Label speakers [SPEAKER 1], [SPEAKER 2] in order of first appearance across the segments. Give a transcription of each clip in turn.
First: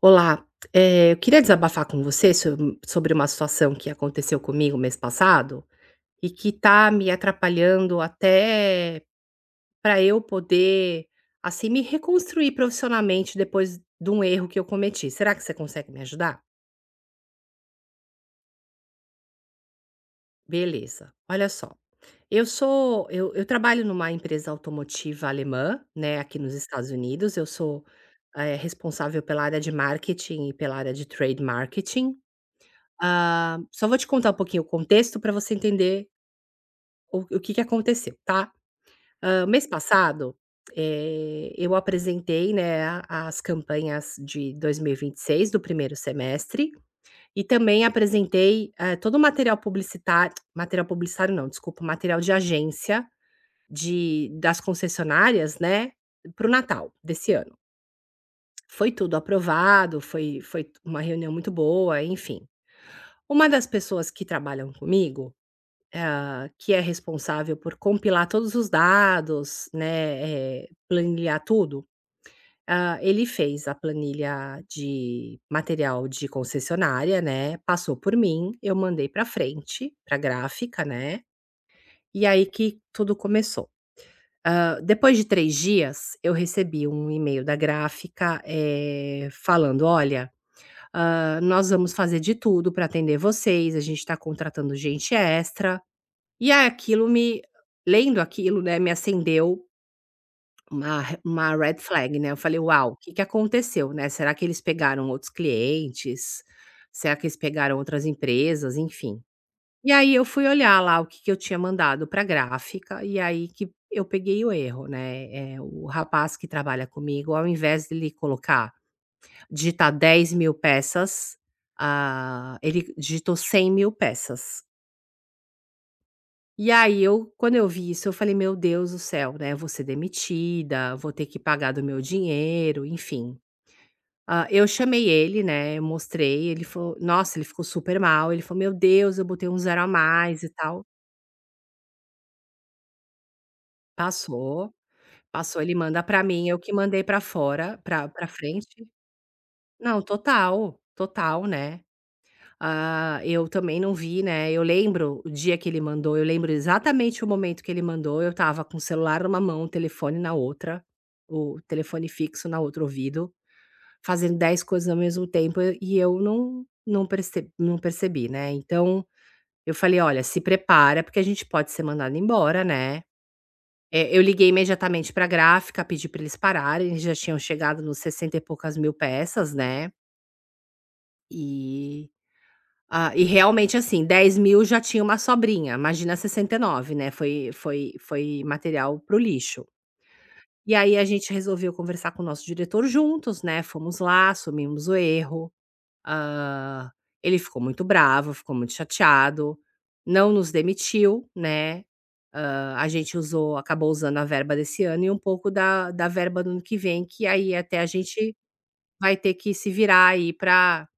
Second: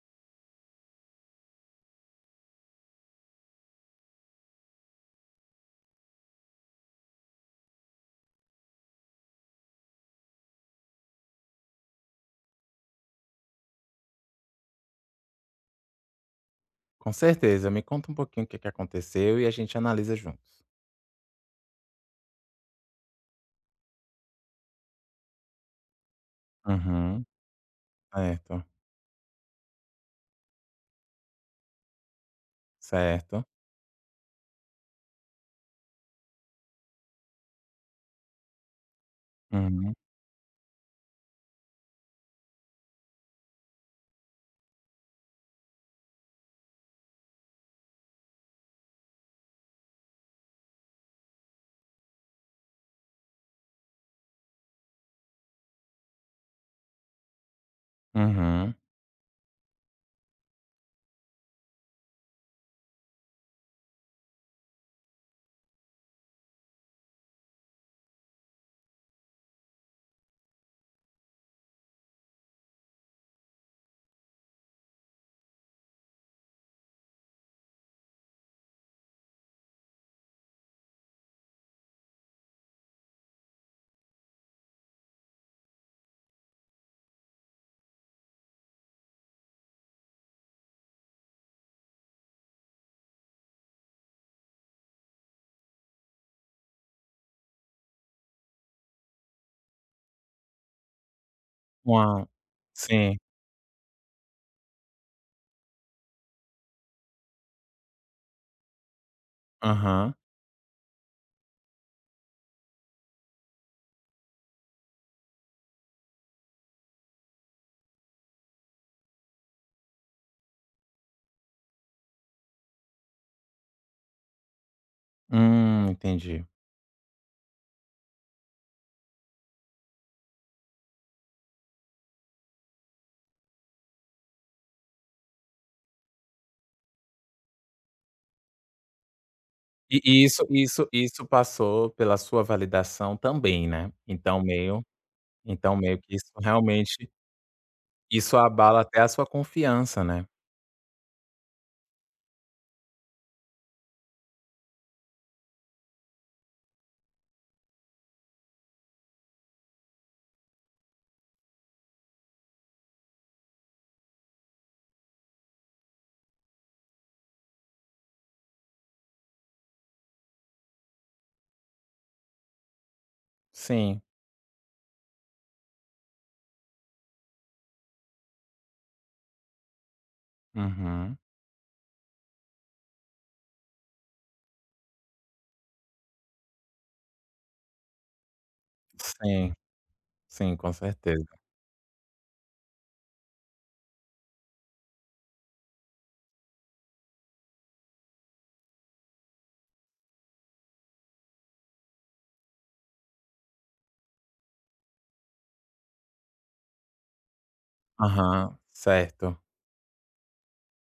[SPEAKER 1] Olá, eu queria desabafar com você sobre uma situação que aconteceu comigo mês passado e que tá me atrapalhando até para eu poder, assim, me reconstruir profissionalmente depois de um erro que eu cometi. Será que você consegue me ajudar?
[SPEAKER 2] Com certeza. Me conta um pouquinho o que que aconteceu e a gente analisa juntos.
[SPEAKER 1] Beleza. Olha só, eu sou eu trabalho numa empresa automotiva alemã, né, aqui nos Estados
[SPEAKER 2] Uhum.
[SPEAKER 1] Unidos. Eu sou,
[SPEAKER 2] Certo,
[SPEAKER 1] responsável pela área de marketing e pela área de trade marketing.
[SPEAKER 2] certo.
[SPEAKER 1] Ah, só vou te contar um pouquinho o contexto para você entender o que que aconteceu, tá. Mês
[SPEAKER 2] Uhum,
[SPEAKER 1] passado, eu apresentei, né, a as campanhas de 2026 do primeiro semestre e também apresentei, todo o material publicitário não, desculpa, material de agência de das concessionárias, né, para o Natal desse ano.
[SPEAKER 2] uhum.
[SPEAKER 1] Foi tudo aprovado, foi uma reunião muito boa, enfim. Uma das pessoas que trabalham comigo que é responsável por compilar todos os dados, né, planilhar tudo, ele fez a planilha de material de concessionária, né, passou por mim, eu mandei para frente, para gráfica, né, e aí que tudo começou. Depois de 3 dias, eu recebi um e-mail da gráfica, falando: "Olha, nós vamos fazer de tudo para atender vocês, a gente está contratando gente extra". E aí aquilo me lendo aquilo, né, me acendeu uma red flag,
[SPEAKER 2] Uma
[SPEAKER 1] né, eu falei: "Uau, o que
[SPEAKER 2] Sim,
[SPEAKER 1] que aconteceu, né, será que eles pegaram outros clientes? Será que eles pegaram outras empresas?", enfim. E aí
[SPEAKER 2] aham.
[SPEAKER 1] eu fui olhar lá o que que eu tinha mandado para gráfica, e aí que eu peguei o erro, né, o rapaz que trabalha comigo, ao invés dele colocar digitar 10.000 peças, ele digitou 100.000 peças.
[SPEAKER 2] Entendi.
[SPEAKER 1] E aí eu quando eu vi isso eu falei: "Meu Deus do céu, né, eu vou ser demitida, vou ter que pagar do meu dinheiro", enfim. Eu chamei ele, né, eu mostrei, ele falou nossa, ele ficou super mal, ele falou: "Meu Deus, eu botei um zero a
[SPEAKER 2] E
[SPEAKER 1] mais
[SPEAKER 2] isso
[SPEAKER 1] e tal".
[SPEAKER 2] isso isso passou pela sua validação também, né. Então
[SPEAKER 1] Passou,
[SPEAKER 2] meio
[SPEAKER 1] passou, ele
[SPEAKER 2] então meio
[SPEAKER 1] manda
[SPEAKER 2] que
[SPEAKER 1] pra
[SPEAKER 2] isso
[SPEAKER 1] mim, eu que mandei
[SPEAKER 2] realmente
[SPEAKER 1] pra fora pra
[SPEAKER 2] isso abala
[SPEAKER 1] frente.
[SPEAKER 2] até a sua
[SPEAKER 1] Não,
[SPEAKER 2] confiança, né.
[SPEAKER 1] total, total, né. Eu também não vi, né, eu lembro o dia que ele mandou, eu lembro exatamente o momento que ele mandou, eu estava com o celular numa mão, o telefone na outra, o telefone fixo na outro ouvido, fazendo 10 coisas ao mesmo tempo e eu não percebi, não percebi, né, então, eu falei: "Olha, se prepara porque a gente pode ser mandado embora, né".
[SPEAKER 2] Sim.
[SPEAKER 1] Eu liguei imediatamente pra gráfica, pedi pra eles pararem, eles já tinham chegado nos 60 e poucas mil peças, né,
[SPEAKER 2] Uhum.
[SPEAKER 1] e e realmente assim, 10.000 já tinha uma sobrinha, imagina 69, né, foi foi material para o
[SPEAKER 2] Sim,
[SPEAKER 1] lixo.
[SPEAKER 2] sim, com
[SPEAKER 1] E aí a
[SPEAKER 2] certeza.
[SPEAKER 1] gente resolveu conversar com o nosso diretor juntos, né, fomos lá, assumimos o erro, hã, ele ficou muito bravo, ficou muito chateado, não nos demitiu, né, a gente usou acabou usando a verba desse ano e um pouco da verba do ano que vem, que aí até a gente
[SPEAKER 2] Aham,
[SPEAKER 1] vai ter
[SPEAKER 2] certo.
[SPEAKER 1] que se virar aí para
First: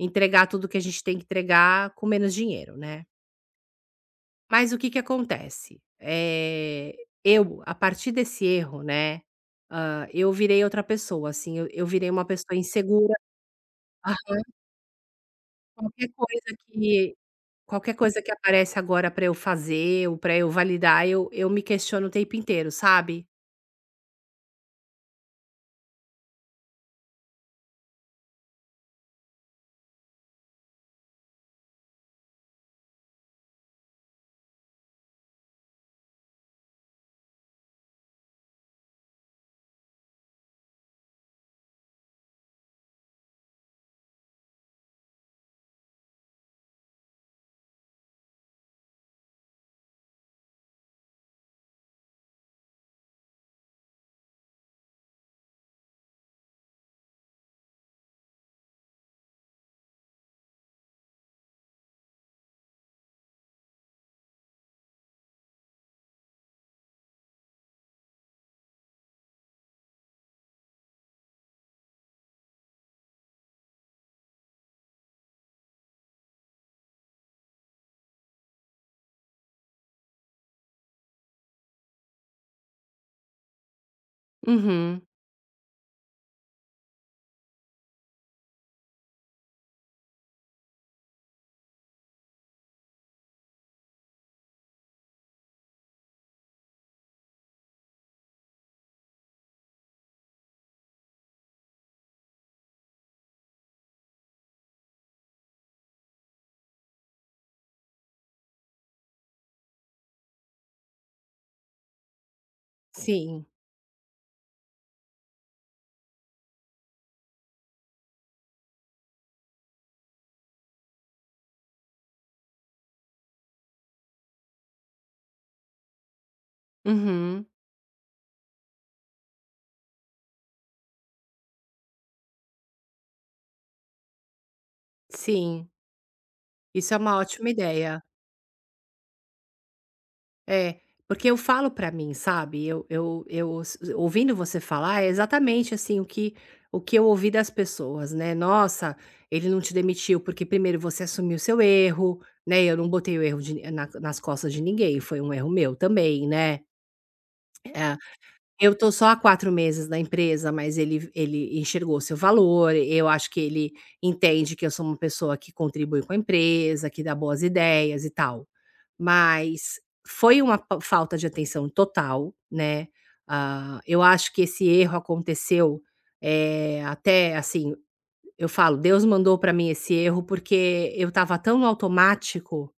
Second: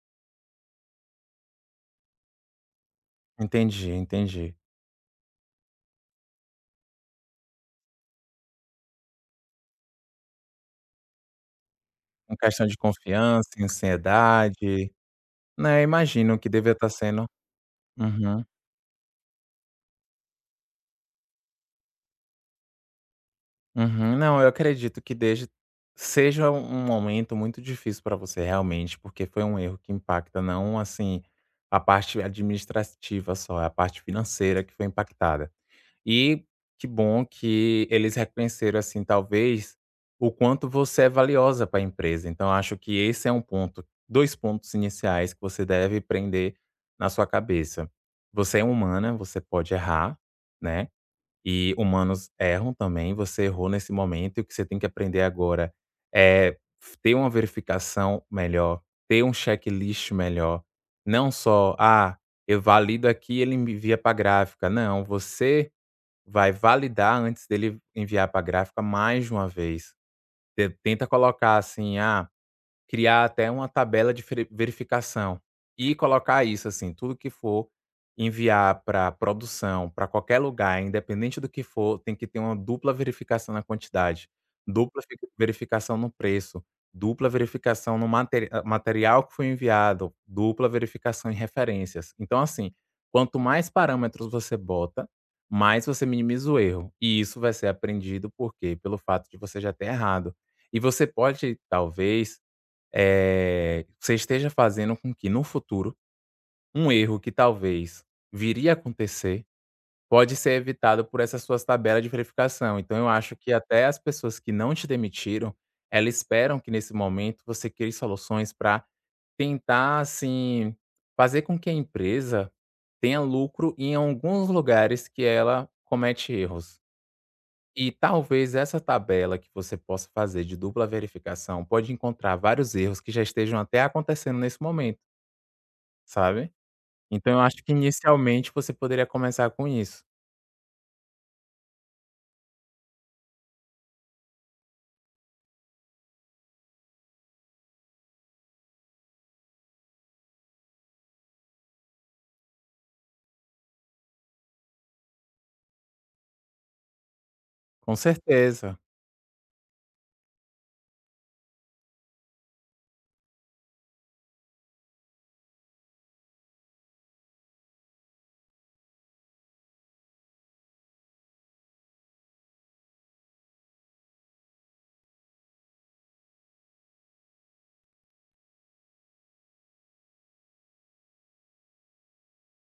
[SPEAKER 1] entregar tudo que a gente tem que entregar com menos dinheiro, né.
[SPEAKER 2] Entendi, entendi.
[SPEAKER 1] Mas o que que acontece? Eu, a partir desse erro, né, eu virei outra pessoa, assim, eu virei uma
[SPEAKER 2] Uma
[SPEAKER 1] pessoa
[SPEAKER 2] questão de
[SPEAKER 1] insegura.
[SPEAKER 2] confiança,
[SPEAKER 1] Ai,
[SPEAKER 2] ansiedade, né,
[SPEAKER 1] qualquer
[SPEAKER 2] imagino que
[SPEAKER 1] coisa
[SPEAKER 2] devia estar
[SPEAKER 1] que
[SPEAKER 2] sendo
[SPEAKER 1] qualquer coisa que
[SPEAKER 2] uhum,
[SPEAKER 1] aparece agora pra eu fazer ou pra eu validar, eu me questiono o tempo inteiro, sabe?
[SPEAKER 2] uhum. Não, eu acredito que desde seja um momento muito difícil para você realmente, porque foi um erro que impacta não, assim, a parte administrativa só, é a parte financeira que foi impactada. E que bom que eles reconheceram, assim, talvez, o quanto você é valiosa para a empresa. Então, acho que esse é um ponto, 2 pontos iniciais que você deve prender na sua cabeça. Você é humana, você pode errar, né, e humanos erram também. Você errou nesse momento e o que você tem que aprender agora é ter uma verificação melhor, ter um checklist melhor. Não só: "Ah, eu valido aqui, ele me envia para gráfica". Não, você vai validar antes dele enviar pra gráfica mais de uma vez. Te tenta colocar assim: "Ah, criar até uma tabela de feri verificação e colocar isso, assim, tudo que for enviar para produção, para qualquer lugar, independente do que for, tem que ter uma dupla verificação na quantidade,
[SPEAKER 1] Uhum,
[SPEAKER 2] dupla fi verificação no preço, dupla verificação no material que foi enviado, dupla verificação em referências. Então, assim, quanto mais parâmetros você bota, mais você minimiza o erro. E isso vai ser aprendido por quê? Pelo fato de você já ter errado. E você pode, talvez, você esteja fazendo com que, no futuro, um erro que talvez viria a acontecer, pode ser evitado por essas suas tabelas de verificação. Então eu acho
[SPEAKER 1] sim.
[SPEAKER 2] que até as pessoas que não te demitiram, elas esperam que nesse momento você crie soluções para tentar, assim, fazer com que a empresa tenha lucro em alguns lugares que ela comete erros.
[SPEAKER 1] Uhum,
[SPEAKER 2] E talvez essa tabela que você possa fazer de dupla verificação pode encontrar vários erros que já estejam até acontecendo nesse momento,
[SPEAKER 1] sim.
[SPEAKER 2] sabe.
[SPEAKER 1] Isso é uma
[SPEAKER 2] Então eu
[SPEAKER 1] ótima
[SPEAKER 2] acho que
[SPEAKER 1] ideia.
[SPEAKER 2] inicialmente você poderia começar com isso.
[SPEAKER 1] É, porque eu falo pra mim, sabe, eu s ouvindo você falar é exatamente, assim, o que eu ouvi das pessoas, né. "Nossa, ele não te demitiu porque primeiro você assumiu seu erro", né, eu não botei o erro nas costas de ninguém, foi um erro meu também, né. É,
[SPEAKER 2] Com
[SPEAKER 1] eu
[SPEAKER 2] certeza.
[SPEAKER 1] tô só há 4 meses na empresa, mas ele enxergou seu valor, eu acho que ele entende que eu sou uma pessoa que contribui com a empresa, que dá boas ideias e tal. Mas foi uma pa falta de atenção total, né, eu acho que esse erro aconteceu, até assim, eu falo: "Deus mandou pra mim esse erro", porque eu estava tão no automático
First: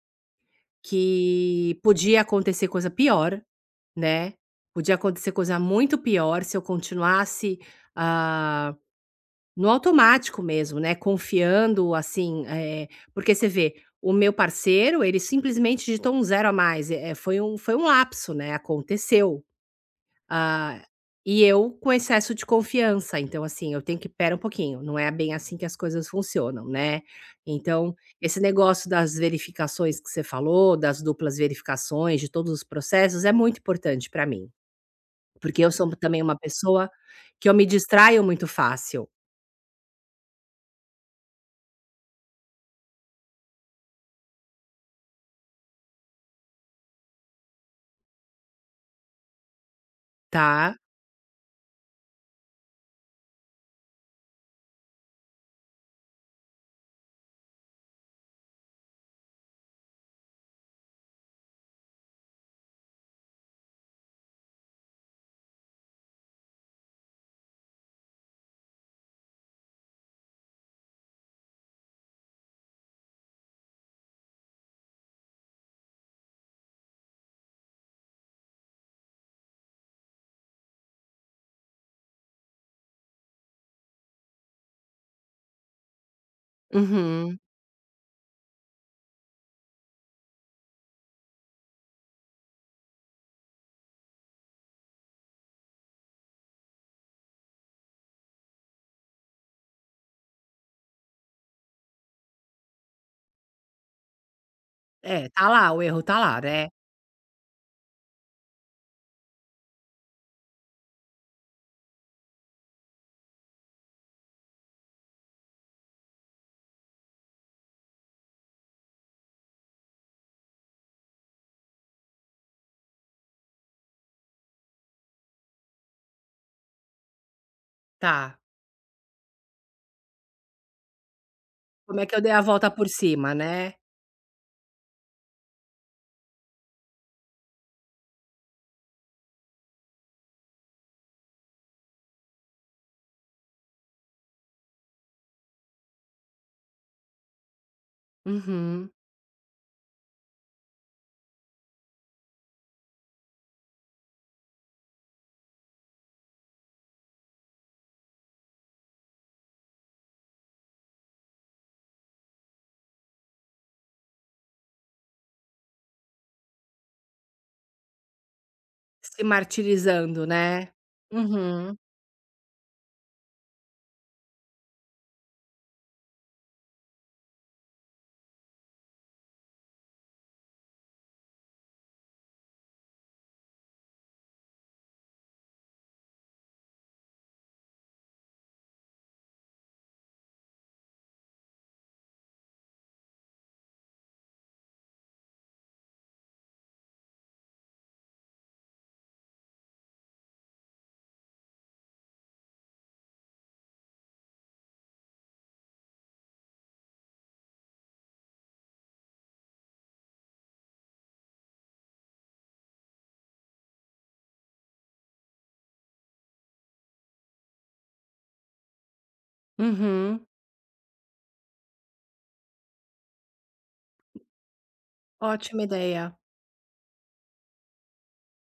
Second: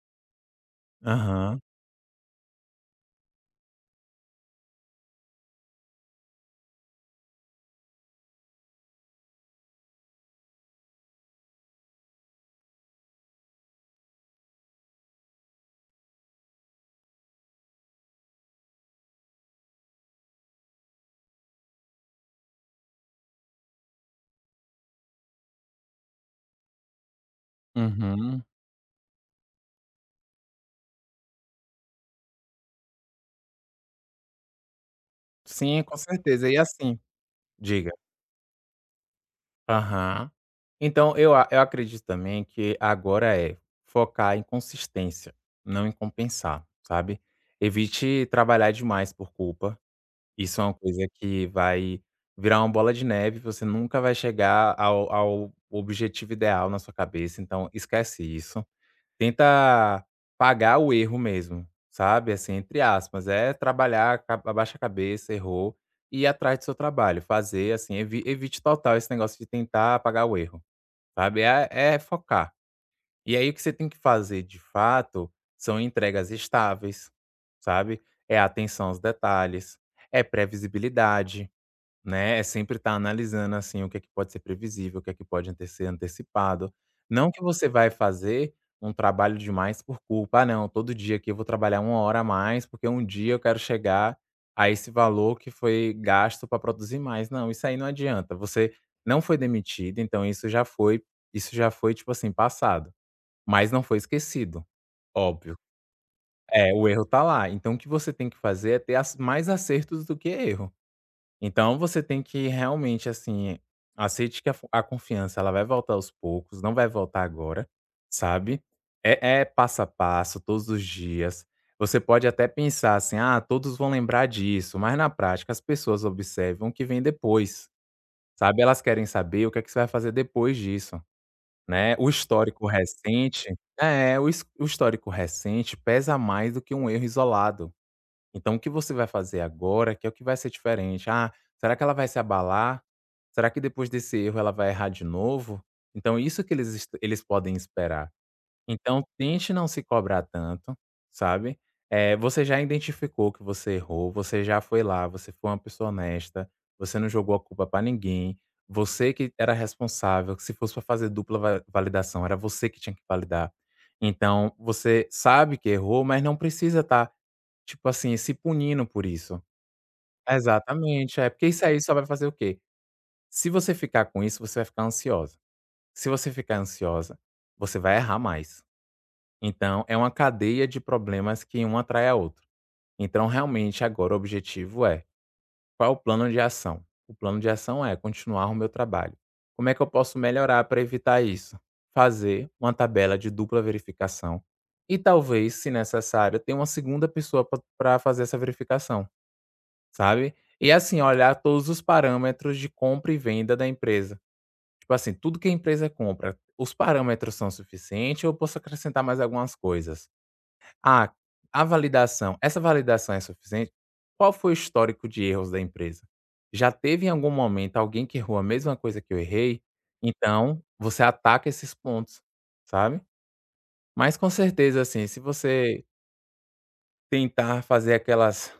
[SPEAKER 2] Aham.
[SPEAKER 1] que podia acontecer coisa pior, né, podia acontecer coisa muito pior se eu continuasse, ah, no automático mesmo, né, confiando assim, porque você vê, o meu parceiro ele simplesmente digitou um zero a mais, foi um lapso, né, aconteceu. Ah, e eu com excesso de confiança, então assim, eu tenho que espera um pouquinho, não é bem assim que as coisas funcionam, né. Então, esse
[SPEAKER 2] Uhum.
[SPEAKER 1] negócio das verificações que você falou, das duplas verificações, de todos os processos é muito importante para mim. Porque eu
[SPEAKER 2] Sim,
[SPEAKER 1] sou
[SPEAKER 2] com
[SPEAKER 1] também uma
[SPEAKER 2] certeza. E
[SPEAKER 1] pessoa
[SPEAKER 2] assim
[SPEAKER 1] que eu me
[SPEAKER 2] diga.
[SPEAKER 1] distraio muito fácil,
[SPEAKER 2] Aham. Então eu a eu acredito também que agora é focar em consistência, não em compensar, sabe. Evite trabalhar demais por culpa. Isso é uma
[SPEAKER 1] tá.
[SPEAKER 2] coisa que vai virar uma bola de neve, você nunca vai chegar ao objetivo ideal na sua cabeça, então esquece isso. Tenta pagar o erro mesmo, sabe, assim, entre aspas, é trabalhar, ca abaixa a cabeça, errou, e ir atrás do seu trabalho, fazer assim, evite total esse negócio de tentar apagar o erro, sabe, é focar. E aí o que você tem que fazer de fato são entregas estáveis, sabe? É atenção aos detalhes, é previsibilidade, né? É sempre estar analisando assim o que é que pode ser previsível, o que é que pode ser antecipado. Não
[SPEAKER 1] Uhum.
[SPEAKER 2] que você vai fazer um trabalho demais por culpa, ah, não, todo dia aqui eu vou trabalhar uma hora a mais, porque um dia eu quero chegar a esse valor que foi gasto para produzir mais. Não, isso aí não adianta. Você não foi demitido, então isso já foi tipo assim, passado mas não foi esquecido,
[SPEAKER 1] É, tá
[SPEAKER 2] óbvio.
[SPEAKER 1] lá, o erro tá lá, né.
[SPEAKER 2] É, o erro tá lá, então o que você tem que fazer é ter ac mais acertos do que erro. Então você tem que realmente, assim, aceite que a confiança ela vai voltar aos poucos, não vai voltar agora, sabe. É passo a passo, todos os dias. Você pode até pensar assim: "Ah, todos vão lembrar disso", mas na prática as pessoas observam o que vem depois,
[SPEAKER 1] Tá.
[SPEAKER 2] sabe. Elas querem saber o que é que você vai fazer depois disso. Né,
[SPEAKER 1] Como é
[SPEAKER 2] o
[SPEAKER 1] que eu dei a
[SPEAKER 2] histórico
[SPEAKER 1] volta por cima, né.
[SPEAKER 2] recente é, o histórico recente pesa mais do que um erro isolado. Então o que você vai fazer agora que é o que vai ser diferente. "Ah, será que ela vai se abalar? Será que depois desse erro ela vai errar de novo?" Então isso que eles podem esperar.
[SPEAKER 1] Uhum.
[SPEAKER 2] Então tente não se cobrar tanto, sabe. Você já identificou que você errou, você já foi lá, você foi uma pessoa honesta, você não jogou a culpa pra ninguém, você que era responsável, que se fosse pra fazer dupla va validação, era você que tinha que validar. Então você sabe que errou, mas não precisa estar, tipo assim, se punindo por
[SPEAKER 1] Se
[SPEAKER 2] isso.
[SPEAKER 1] martirizando, né.
[SPEAKER 2] Exatamente, é, porque isso
[SPEAKER 1] Uhum.
[SPEAKER 2] aí só vai fazer o quê? Se você ficar com isso, você vai ficar ansiosa. Se você ficar ansiosa, você vai errar mais. Então, é uma cadeia de problemas que um atrai a outro. Então, realmente, agora o objetivo é: qual é o plano de ação? O plano de ação é continuar o meu trabalho. Como é que eu posso melhorar para evitar isso? Fazer uma tabela de dupla verificação e talvez, se necessário, ter uma segunda pessoa para fazer essa verificação, sabe? E assim, olhar todos os parâmetros de compra e venda da empresa. Tipo assim, tudo que a empresa compra, os parâmetros são suficientes ou eu posso acrescentar mais algumas coisas? Ah, a validação. Essa validação é suficiente? Qual foi o histórico de erros da empresa? Já teve em algum momento alguém que errou a mesma coisa que eu errei?
[SPEAKER 1] Uhum.
[SPEAKER 2] Então, você ataca esses pontos, sabe? Mas com certeza, assim, se
[SPEAKER 1] Ótima
[SPEAKER 2] você
[SPEAKER 1] ideia.
[SPEAKER 2] tentar fazer aquelas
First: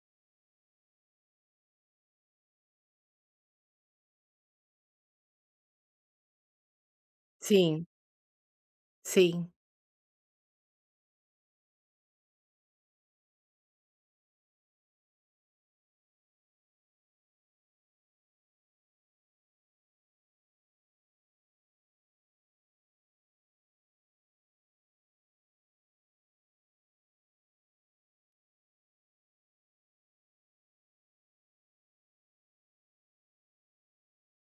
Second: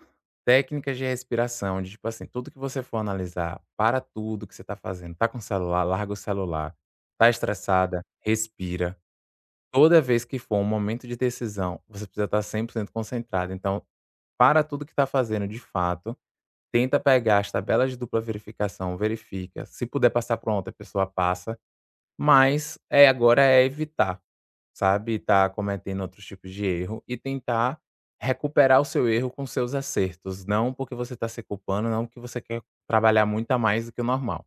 [SPEAKER 2] técnicas de respiração, de tipo assim, tudo que você for analisar, para tudo que você está fazendo. Tá com o celular, larga o celular. Tá
[SPEAKER 1] Sim,
[SPEAKER 2] estressada, respira.
[SPEAKER 1] sim.
[SPEAKER 2] Toda vez que for um momento de decisão, você precisa estar 100% concentrado. Então para tudo que está fazendo de fato, tenta pegar as tabelas de dupla verificação, verifica, se puder passar para outra pessoa passa, mas, agora é evitar, sabe, estar cometendo outros tipos de erro e tentar recuperar o seu erro com seus acertos, não porque você está se culpando, não porque você quer trabalhar muito a mais do que o normal.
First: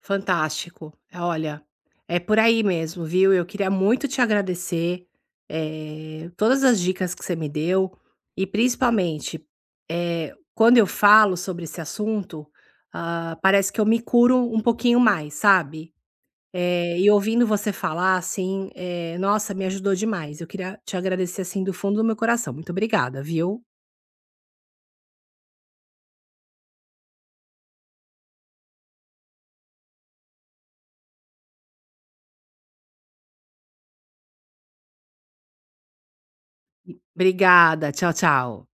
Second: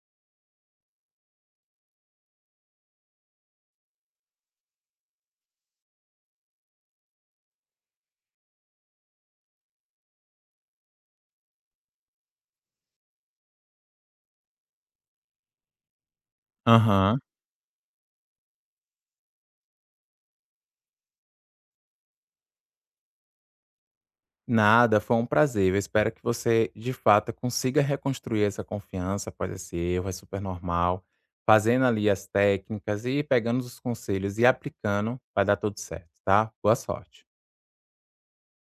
[SPEAKER 1] Fantástico. Olha, é por aí mesmo, viu? Eu queria muito te agradecer, todas as dicas que você me deu e principalmente, quando eu falo sobre esse assunto, parece que eu me curo um pouquinho mais, sabe? E
[SPEAKER 2] Aham.
[SPEAKER 1] ouvindo você falar assim, nossa, me ajudou demais. Eu queria te agradecer assim do fundo do meu coração. Muito obrigada, viu?
[SPEAKER 2] Nada, foi um prazer. Eu espero que você, de fato, consiga reconstruir essa confiança após esse erro, é super normal. Fazendo ali as técnicas e pegando os conselhos e aplicando, vai dar tudo certo, tá? Boa sorte.
[SPEAKER 1] Obrigada. Tchau, tchau.